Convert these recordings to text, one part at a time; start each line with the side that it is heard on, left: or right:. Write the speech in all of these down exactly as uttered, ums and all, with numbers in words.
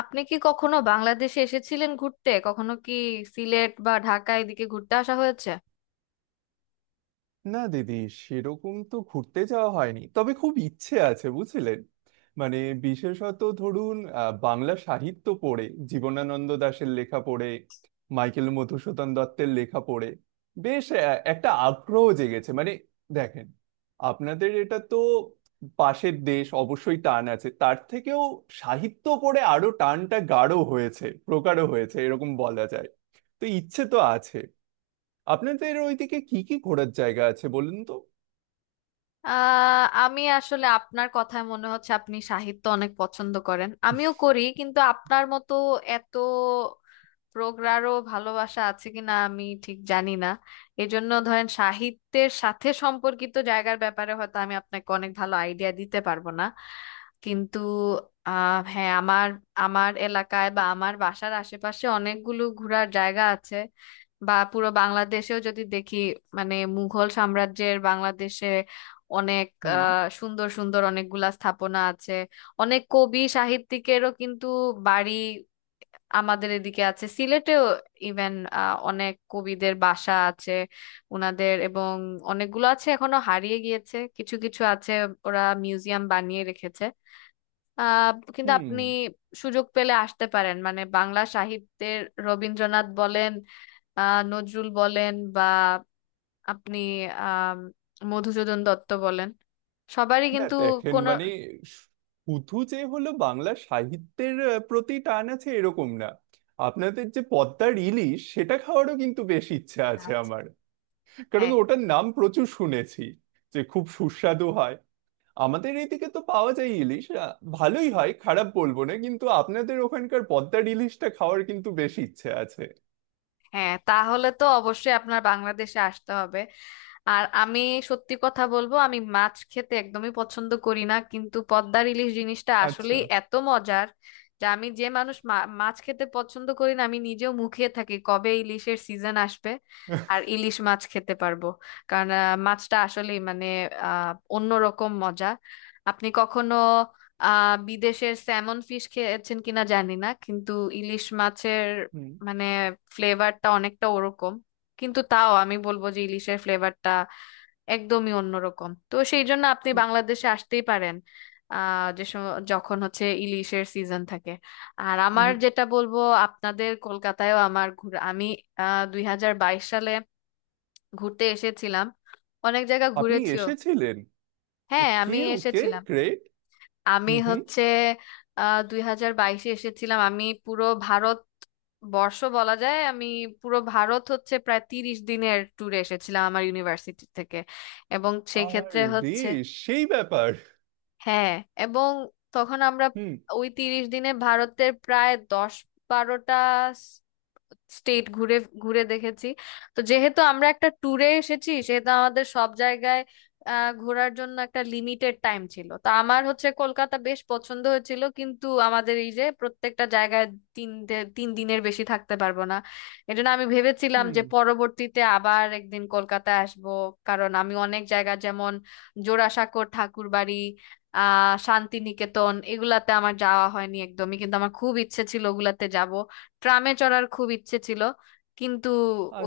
left: আপনি কি কখনো বাংলাদেশে এসেছিলেন ঘুরতে? কখনো কি সিলেট বা ঢাকা এদিকে ঘুরতে আসা হয়েছে?
right: না দিদি, সেরকম তো ঘুরতে যাওয়া হয়নি, তবে খুব ইচ্ছে আছে বুঝলেন। মানে বিশেষত ধরুন আহ, বাংলা সাহিত্য পড়ে, জীবনানন্দ দাশের লেখা পড়ে, মাইকেল মধুসূদন দত্তের লেখা পড়ে বেশ আহ, একটা আগ্রহ জেগেছে। মানে দেখেন, আপনাদের এটা তো পাশের দেশ, অবশ্যই টান আছে, তার থেকেও সাহিত্য পড়ে আরো টানটা গাঢ় হয়েছে, প্রগাঢ় হয়েছে, এরকম বলা যায়। তো ইচ্ছে তো আছে। আপনাদের ওইদিকে কি কি ঘোরার জায়গা আছে বলুন তো।
left: আহ আমি আসলে আপনার কথায় মনে হচ্ছে আপনি সাহিত্য অনেক পছন্দ করেন, আমিও করি, কিন্তু আপনার মতো এত প্রগাঢ় ভালোবাসা আছে কিনা আমি ঠিক জানি না। এজন্য ধরেন সাহিত্যের সাথে সম্পর্কিত জায়গার ব্যাপারে হয়তো আমি আপনাকে অনেক ভালো আইডিয়া দিতে পারবো না, কিন্তু আহ হ্যাঁ, আমার আমার এলাকায় বা আমার বাসার আশেপাশে অনেকগুলো ঘোরার জায়গা আছে, বা পুরো বাংলাদেশেও যদি দেখি, মানে মুঘল সাম্রাজ্যের বাংলাদেশে অনেক
right: হুম
left: আহ, সুন্দর সুন্দর অনেকগুলা স্থাপনা আছে। অনেক কবি সাহিত্যিকেরও কিন্তু বাড়ি আমাদের এদিকে আছে, সিলেটেও ইভেন অনেক কবিদের বাসা আছে উনাদের, এবং অনেকগুলো আছে, এখনো হারিয়ে গিয়েছে, কিছু কিছু আছে, ওরা মিউজিয়াম বানিয়ে রেখেছে। আহ কিন্তু
right: হুম।
left: আপনি সুযোগ পেলে আসতে পারেন, মানে বাংলা সাহিত্যের রবীন্দ্রনাথ বলেন, আহ নজরুল বলেন, বা আপনি আহ মধুসূদন দত্ত বলেন, সবারই
right: না
left: কিন্তু
right: দেখেন,
left: কোনো।
right: মানে শুধু যে হলো বাংলা সাহিত্যের আহ, প্রতি টান আছে এরকম না। আপনাদের যে পদ্মার ইলিশ, সেটা খাওয়ারও কিন্তু বেশ ইচ্ছা আছে
left: আচ্ছা,
right: আমার। কারণ
left: হ্যাঁ।
right: ওটার নাম প্রচুর শুনেছি যে খুব সুস্বাদু হয়। আমাদের এইদিকে তো পাওয়া যায় ইলিশ, আহ, ভালোই হয়, খারাপ বলবো না, কিন্তু আপনাদের ওখানকার পদ্মার ইলিশটা খাওয়ার কিন্তু বেশ ইচ্ছে আছে।
left: হ্যাঁ, তাহলে তো অবশ্যই আপনার বাংলাদেশে আসতে হবে। আর আমি সত্যি কথা বলবো, আমি মাছ খেতে একদমই পছন্দ করি না, কিন্তু পদ্মার ইলিশ জিনিসটা
right: আচ্ছা।
left: আসলেই এত মজার যে আমি, যে মানুষ মা- মাছ খেতে পছন্দ করি না, আমি নিজেও মুখিয়ে থাকি কবে ইলিশের সিজন আসবে আর ইলিশ মাছ খেতে পারবো। কারণ আহ, মাছটা আসলেই মানে আহ অন্যরকম মজা। আপনি কখনো আহ বিদেশের স্যামন ফিশ খেয়েছেন কিনা জানি না, কিন্তু ইলিশ মাছের
right: হুম
left: মানে ফ্লেভারটা অনেকটা ওরকম, কিন্তু তাও আমি বলবো যে ইলিশের ফ্লেভারটা একদমই অন্যরকম, তো সেই জন্য আপনি
right: হুম,
left: বাংলাদেশে আসতেই পারেন আহ যে সম- যখন হচ্ছে ইলিশের সিজন থাকে। আর আমার
right: হুম।
left: যেটা বলবো, আপনাদের কলকাতায়ও আমার ঘুরে আমি আহ দুই হাজার বাইশ সালে ঘুরতে এসেছিলাম, অনেক জায়গা
right: আপনি
left: ঘুরেছিও।
right: এসেছিলেন?
left: হ্যাঁ,
right: ওকে
left: আমি
right: ওকে,
left: এসেছিলাম।
right: গ্রেট।
left: আমি
right: হুম হুম।
left: হচ্ছে আহ দুই হাজার বাইশে এসেছিলাম। আমি পুরো ভারত বর্ষ বলা যায়, আমি পুরো ভারত হচ্ছে প্রায় তিরিশ দিনের ট্যুরে এসেছিলাম আমার ইউনিভার্সিটি থেকে, এবং সেই ক্ষেত্রে
right: আরে,
left: হচ্ছে,
right: সেই ব্যাপার।
left: হ্যাঁ, এবং তখন আমরা
right: হুম
left: ওই তিরিশ দিনে ভারতের প্রায় দশ বারোটা স্টেট ঘুরে ঘুরে দেখেছি। তো যেহেতু আমরা একটা ট্যুরে এসেছি, সেহেতু আমাদের সব জায়গায় আহ ঘোরার জন্য একটা লিমিটেড টাইম ছিল, তা আমার হচ্ছে কলকাতা বেশ পছন্দ হয়েছিল, কিন্তু আমাদের এই যে প্রত্যেকটা জায়গায় তিন দে- তিন দিনের বেশি থাকতে পারবো না। এজন্য আমি ভেবেছিলাম
right: হুম।
left: যে পরবর্তীতে আবার একদিন কলকাতা আসব, কারণ আমি অনেক জায়গা যেমন জোড়াসাঁকোর ঠাকুরবাড়ি, আহ শান্তিনিকেতন, এগুলাতে আমার যাওয়া হয়নি একদমই, কিন্তু আমার খুব ইচ্ছে ছিল ওগুলাতে যাব। ট্রামে চড়ার খুব ইচ্ছে ছিল, কিন্তু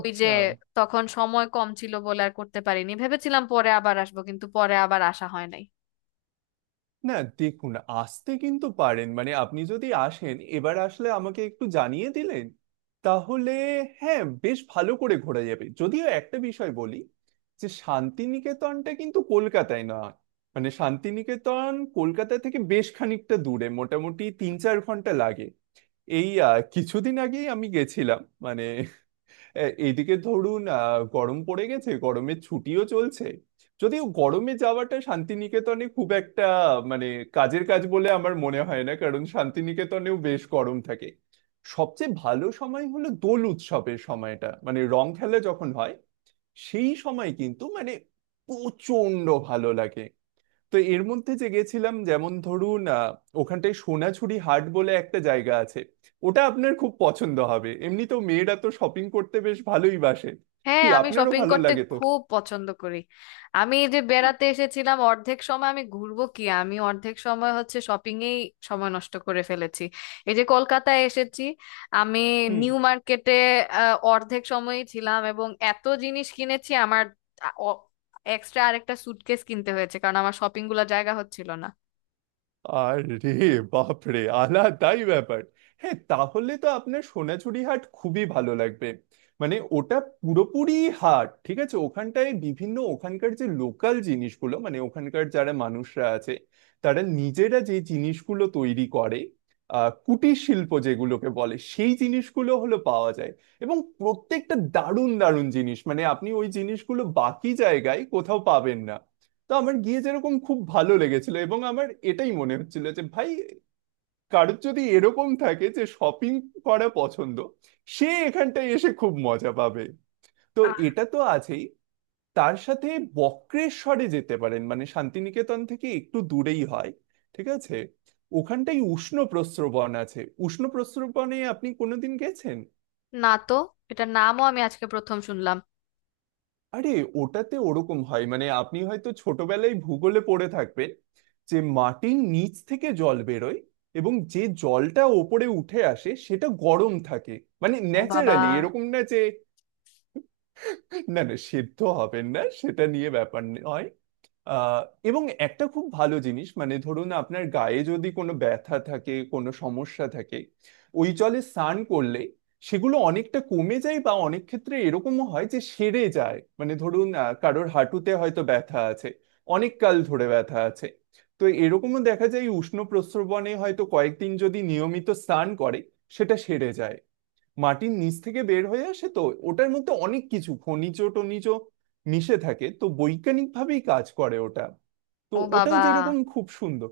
left: ওই যে তখন সময় কম ছিল বলে আর করতে পারিনি, ভেবেছিলাম পরে আবার আসবো, কিন্তু পরে আবার আসা হয় নাই।
right: না দেখুন, আসতে কিন্তু পারেন। মানে আপনি যদি আসেন, এবার আসলে আমাকে একটু জানিয়ে দিলেন, তাহলে হ্যাঁ বেশ ভালো করে ঘোরা যাবে। যদিও একটা বিষয় বলি, যে শান্তিনিকেতনটা কিন্তু কলকাতায় নয়। মানে শান্তিনিকেতন কলকাতা থেকে বেশ খানিকটা দূরে, মোটামুটি তিন চার ঘন্টা লাগে। এই আহ, কিছুদিন আগেই আমি গেছিলাম, মানে এ- এদিকে ধরুন আহ, গরম পড়ে গেছে, গরমের ছুটিও চলছে। যদিও গরমে যাওয়াটা শান্তিনিকেতনে খুব একটা, মানে কাজের কাজ বলে আমার মনে হয় না, কারণ শান্তিনিকেতনেও বেশ গরম থাকে। সবচেয়ে ভালো সময় হলো দোল উৎসবের সময়টা, মানে রং খেলা যখন হয়, সেই সময় কিন্তু মানে প্রচন্ড ভালো লাগে। তো এর মধ্যে যে গেছিলাম, যেমন ধরুন আহ, ওখানটায় সোনাঝুরি হাট বলে একটা জায়গা আছে। ওটা আপনার খুব পছন্দ হবে, এমনিতেও মেয়েরা তো শপিং করতে বেশ ভালোই বাসে।
left: হ্যাঁ,
right: কি
left: আমি
right: আপনারও
left: শপিং
right: ভালো
left: করতে
right: লাগে তো?
left: খুব পছন্দ করি। আমি এই যে বেড়াতে এসেছিলাম, অর্ধেক সময় আমি ঘুরবো কি, আমি অর্ধেক সময় হচ্ছে শপিং এই সময় নষ্ট করে ফেলেছি। এই যে কলকাতায় এসেছি আমি
right: হুম।
left: নিউ মার্কেটে আহ, অর্ধেক সময়ই ছিলাম, এবং এত জিনিস কিনেছি আমার আ- অ- এক্সট্রা আরেকটা সুটকেস কিনতে হয়েছে, কারণ আমার শপিং গুলো জায়গা হচ্ছিল না।
right: আরে বাপরে, আলাদাই ব্যাপার। হ্যাঁ তাহলে তো আপনার সোনাঝুরি হাট খুবই ভালো লাগবে। মানে ওটা পুরোপুরি হাট, ঠিক আছে। ওখানটায় বিভিন্ন ওখানকার যে লোকাল জিনিসগুলো, মানে ওখানকার যারা মানুষরা আছে, তারা নিজেরা যে জিনিসগুলো তৈরি করে, আহ কুটির শিল্প যেগুলোকে বলে, সেই জিনিসগুলো হলো পাওয়া যায়। এবং প্রত্যেকটা দারুণ দারুণ জিনিস, মানে আপনি ওই জিনিসগুলো বাকি জায়গায় কোথাও পাবেন না। তো আমার গিয়ে যেরকম খুব ভালো লেগেছিল, এবং আমার এটাই মনে হচ্ছিল যে ভাই, কারোর যদি এরকম থাকে যে শপিং করা পছন্দ, সে এখানটায় এসে খুব মজা পাবে। তো
left: আহ
right: এটা তো আছেই, তার সাথে বক্রেশ্বরে যেতে পারেন, মানে শান্তিনিকেতন থেকে একটু দূরেই হয়, ঠিক আছে। ওখানটায় উষ্ণ প্রস্রবণ আছে। উষ্ণ প্রস্রবণে আপনি কোনোদিন গেছেন?
left: না, তো এটার নামও আমি আজকে প্রথম শুনলাম।
right: আরে, ওটাতে ওরকম হয়, মানে আপনি হয়তো ছোটবেলায় ভূগোলে পড়ে থাকবেন, যে মাটির নিচ থেকে জল বেরোয়, এবং যে জলটা ওপরে উঠে আসে সেটা গরম থাকে। মানে
left: ও বাবা।
right: ন্যাচারালি, এরকম না যে, না না, সেদ্ধ হবেন না, সেটা নিয়ে ব্যাপার নয়। আহ এবং একটা খুব ভালো জিনিস, মানে ধরুন আপনার গায়ে যদি কোনো ব্যথা থাকে, কোনো সমস্যা থাকে, ওই জলে স্নান করলে সেগুলো অনেকটা কমে যায়, বা অনেক ক্ষেত্রে এরকমও হয় যে সেরে যায়। মানে ধরুন আহ, কারোর হাঁটুতে হয়তো ব্যথা আছে, অনেক কাল ধরে ব্যথা আছে, তো এরকমও দেখা যায়, উষ্ণ প্রস্রবণে হয়তো কয়েকদিন যদি নিয়মিত স্নান করে, সেটা সেরে যায়। মাটির নিচ থেকে বের হয়ে আসে তো, ওটার মধ্যে অনেক কিছু খনিজ টনিজ মিশে থাকে, তো বৈজ্ঞানিক ভাবেই কাজ করে ওটা। তো
left: ও
right: ওটাও
left: বাবা।
right: যেরকম খুব সুন্দর।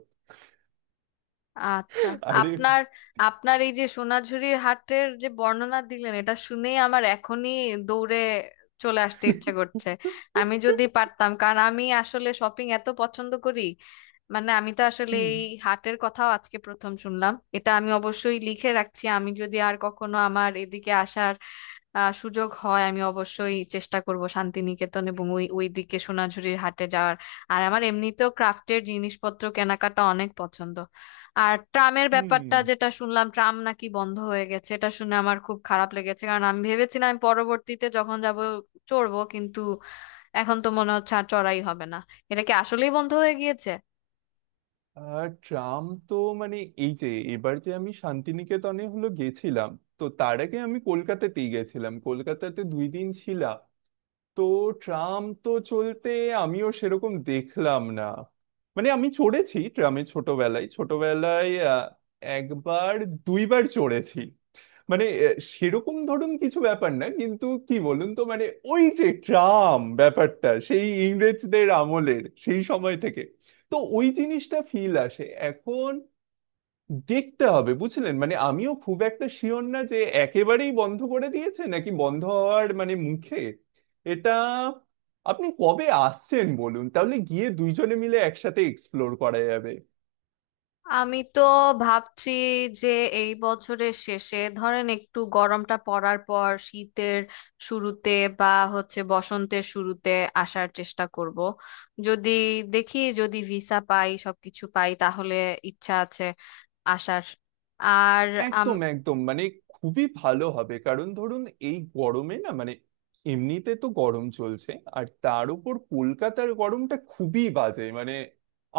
left: আচ্ছা।
right: আরে।
left: আপনার আপনার এই যে সোনাঝুরির হাটের যে বর্ণনা দিলেন, এটা শুনেই আমার এখনই দৌড়ে চলে আসতে ইচ্ছা করছে আমি যদি পারতাম, কারণ আমি আসলে শপিং এত পছন্দ করি। মানে আমি তো আসলে
right: হুম
left: এই হাটের কথাও আজকে প্রথম শুনলাম, এটা আমি অবশ্যই লিখে রাখছি। আমি যদি আর কখনো আমার এদিকে আসার আহ, সুযোগ হয়, আমি অবশ্যই চেষ্টা করব শান্তিনিকেতন এবং ওই ওই দিকে সোনাঝুরির হাটে যাওয়ার। আর আমার এমনিতেও ক্রাফটের জিনিসপত্র কেনাকাটা অনেক পছন্দ। আর ট্রামের ব্যাপারটা
right: হুম।
left: যেটা শুনলাম, ট্রাম নাকি বন্ধ হয়ে গেছে, এটা শুনে আমার খুব খারাপ লেগেছে, কারণ আমি ভেবেছিলাম আমি পরবর্তীতে যখন যাব চড়বো, কিন্তু এখন তো মনে হচ্ছে আর চড়াই হবে না। এটা কি আসলেই বন্ধ হয়ে গিয়েছে?
right: আর ট্রাম তো, মানে এই যে, এবার যে আমি শান্তিনিকেতনে হলো গেছিলাম, তো তার আগে আমি কলকাতাতেই গেছিলাম, কলকাতাতে দুই দিন ছিলাম। তো ট্রাম তো চলতে আমিও সেরকম দেখলাম না। মানে আমি চড়েছি ট্রামে, ছোটবেলায় ছোটবেলায় আহ, একবার দুইবার চড়েছি। মানে আহ, সেরকম ধরুন কিছু ব্যাপার না, কিন্তু কি বলুন তো মানে, ওই যে ট্রাম ব্যাপারটা সেই ইংরেজদের আমলের, সেই সময় থেকে, তো ওই জিনিসটা ফিল আসে। এখন দেখতে হবে বুঝলেন, মানে আমিও খুব একটা শিওর না যে একেবারেই বন্ধ করে দিয়েছে, নাকি বন্ধ হওয়ার মানে মুখে এটা। আপনি কবে আসছেন বলুন, তাহলে গিয়ে দুইজনে মিলে একসাথে এক্সপ্লোর করা যাবে।
left: আমি তো ভাবছি যে এই বছরের শেষে, ধরেন একটু গরমটা পড়ার পর শীতের শুরুতে, বা হচ্ছে বসন্তের শুরুতে আসার চেষ্টা করব, যদি দেখি যদি ভিসা পাই সবকিছু পাই, তাহলে ইচ্ছা আছে আসার। আর আম
right: একদম একদম, মানে খুবই ভালো হবে, কারণ ধরুন এই গরমে না, মানে এমনিতে তো গরম চলছে, আর তার উপর কলকাতার গরমটা খুবই বাজে, মানে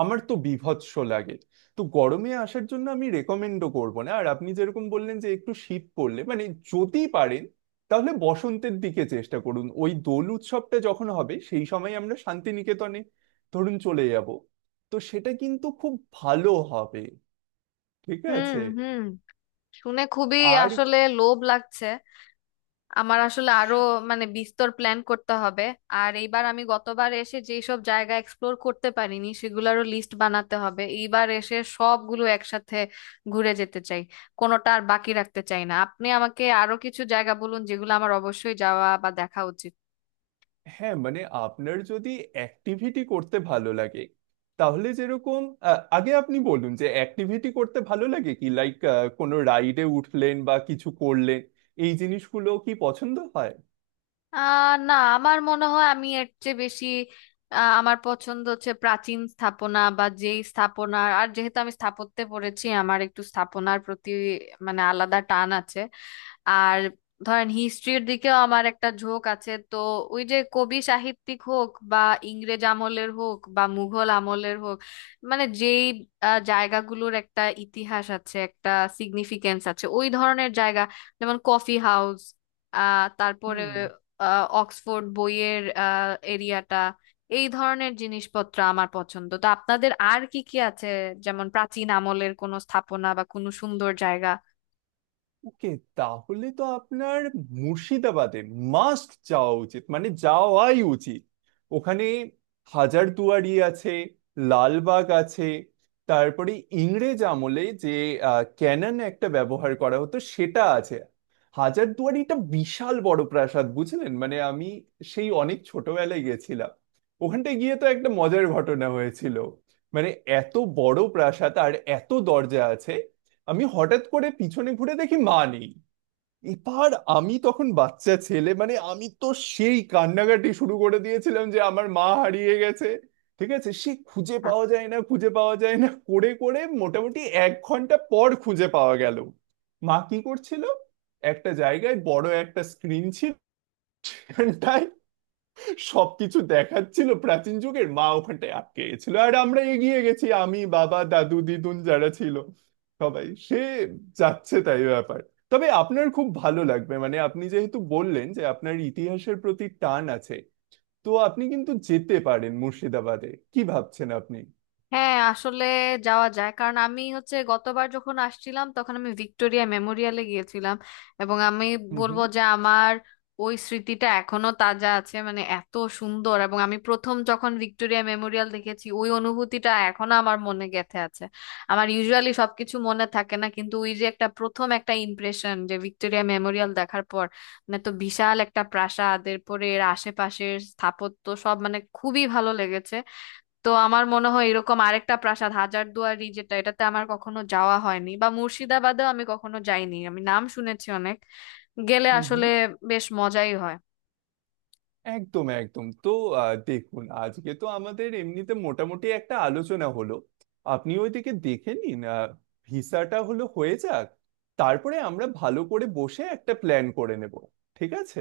right: আমার তো বীভৎস লাগে। তো গরমে আসার জন্য আমি রেকমেন্ডও করব না, আর আপনি যেরকম বললেন যে একটু শীত পড়লে, মানে যদি পারেন, তাহলে বসন্তের দিকে চেষ্টা করুন। ওই দোল উৎসবটা যখন হবে, সেই সময় আমরা শান্তিনিকেতনে ধরুন চলে যাব, তো সেটা কিন্তু খুব ভালো হবে, ঠিক
left: হুম,
right: আছে।
left: হুম। শুনে খুবই
right: আর
left: আসলে লোভ লাগছে। আমার আসলে আরো মানে বিস্তর প্ল্যান করতে হবে। আর এইবার, আমি গতবার এসে যেই সব জায়গা এক্সপ্লোর করতে পারিনি, সেগুলোরও লিস্ট বানাতে হবে। এইবার এসে সবগুলো একসাথে ঘুরে যেতে চাই, কোনোটা আর বাকি রাখতে চাই না। আপনি আমাকে আরো কিছু জায়গা বলুন যেগুলো আমার অবশ্যই যাওয়া বা দেখা উচিত।
right: হ্যাঁ, মানে আপনার যদি অ্যাক্টিভিটি করতে ভালো লাগে, তাহলে যেরকম, আহ, আগে আপনি বলুন যে অ্যাক্টিভিটি করতে ভালো লাগে কি লাইক, কোনো রাইডে উঠলেন বা কিছু করলেন, এই জিনিসগুলো কি পছন্দ হয়?
left: আহ না, আমার মনে হয় আমি এর চেয়ে বেশি আহ, আমার পছন্দ হচ্ছে প্রাচীন স্থাপনা, বা যেই স্থাপনা। আর যেহেতু আমি স্থাপত্যে পড়েছি, আমার একটু স্থাপনার প্রতি মানে আলাদা টান আছে। আর ধরেন হিস্ট্রির দিকেও আমার একটা ঝোঁক আছে, তো ওই যে কবি সাহিত্যিক হোক, বা ইংরেজ আমলের হোক, বা মুঘল আমলের হোক, মানে যেই আহ, জায়গাগুলোর একটা ইতিহাস আছে, একটা সিগনিফিকেন্স আছে, ওই ধরনের জায়গা, যেমন কফি হাউস, আহ তারপরে
right: হুম।
left: আহ, অক্সফোর্ড বইয়ের আহ, এরিয়াটা। এই ধরনের জিনিসপত্র আমার পছন্দ, তো আপনাদের আর কি কি আছে যেমন প্রাচীন আমলের কোনো স্থাপনা বা কোনো সুন্দর জায়গা?
right: ওকে, তাহলে তো আপনার মুর্শিদাবাদে মাস্ট যাওয়া উচিত, মানে যাওয়াই উচিত। ওখানে হাজারদুয়ারি আছে, লালবাগ আছে, তারপরে ইংরেজ আমলে যে ক্যানন একটা ব্যবহার করা হতো সেটা আছে। হাজারদুয়ারিটা বিশাল বড় প্রাসাদ বুঝলেন, মানে আমি সেই অনেক ছোটবেলায় গেছিলাম। ওখানটায় গিয়ে তো একটা মজার ঘটনা হয়েছিল, মানে এত বড় প্রাসাদ, আর এত দরজা আছে, আমি হঠাৎ করে পিছনে ঘুরে দেখি মা নেই। এবার আমি তখন বাচ্চা ছেলে, মানে আমি তো সেই কান্নাকাটি শুরু করে দিয়েছিলাম যে আমার মা হারিয়ে গেছে। ঠিক আছে, সে খুঁজে পাওয়া যায় না খুঁজে পাওয়া যায় না করে করে মোটামুটি এক ঘন্টা পর খুঁজে পাওয়া গেল। মা কি করছিল, একটা জায়গায় বড় একটা স্ক্রিন ছিল, সেখানটায় সবকিছু দেখাচ্ছিল প্রাচীন যুগের, মা ওখানটায় আটকে গেছিল, আর আমরা এগিয়ে গেছি, আমি বাবা দাদু দিদুন যারা ছিল সবাই। সে যাচ্ছে তাই ব্যাপার। তবে আপনার খুব ভালো লাগবে, মানে আপনি যেহেতু বললেন যে আপনার ইতিহাসের প্রতি টান আছে, তো আপনি কিন্তু যেতে পারেন মুর্শিদাবাদে। কি ভাবছেন আপনি?
left: হ্যাঁ, আসলে যাওয়া যায়, কারণ আমি হচ্ছে গতবার যখন আসছিলাম তখন আমি ভিক্টোরিয়া মেমোরিয়ালে গিয়েছিলাম, এবং আমি
right: হুম
left: বলবো
right: হুম।
left: যে আমার ওই স্মৃতিটা এখনো তাজা আছে, মানে এত সুন্দর, এবং আমি প্রথম যখন ভিক্টোরিয়া মেমোরিয়াল দেখেছি, ওই অনুভূতিটা এখনো আমার মনে গেঁথে আছে। আমার ইউজুয়ালি সবকিছু মনে থাকে না, কিন্তু ওই যে একটা প্রথম একটা ইমপ্রেশন যে ভিক্টোরিয়া মেমোরিয়াল দেখার পর, মানে তো বিশাল একটা প্রাসাদ, এরপরে এর আশেপাশের স্থাপত্য সব মানে খুবই ভালো লেগেছে। তো আমার মনে হয় এরকম আরেকটা প্রাসাদ হাজারদুয়ারি যেটা, এটাতে আমার কখনো যাওয়া হয়নি, বা মুর্শিদাবাদেও আমি কখনো যাইনি, আমি নাম শুনেছি অনেক, গেলে
right: হুম
left: আসলে
right: হুম।
left: বেশ মজাই হয়।
right: একদম একদম তো। আহ, দেখুন আজকে তো আমাদের এমনিতে মোটামুটি একটা আলোচনা হলো। আপনি ওইদিকে দেখে নিন, আহ, ভিসাটা হলো হয়ে যাক, তারপরে আমরা ভালো করে বসে একটা প্ল্যান করে নেব, ঠিক আছে।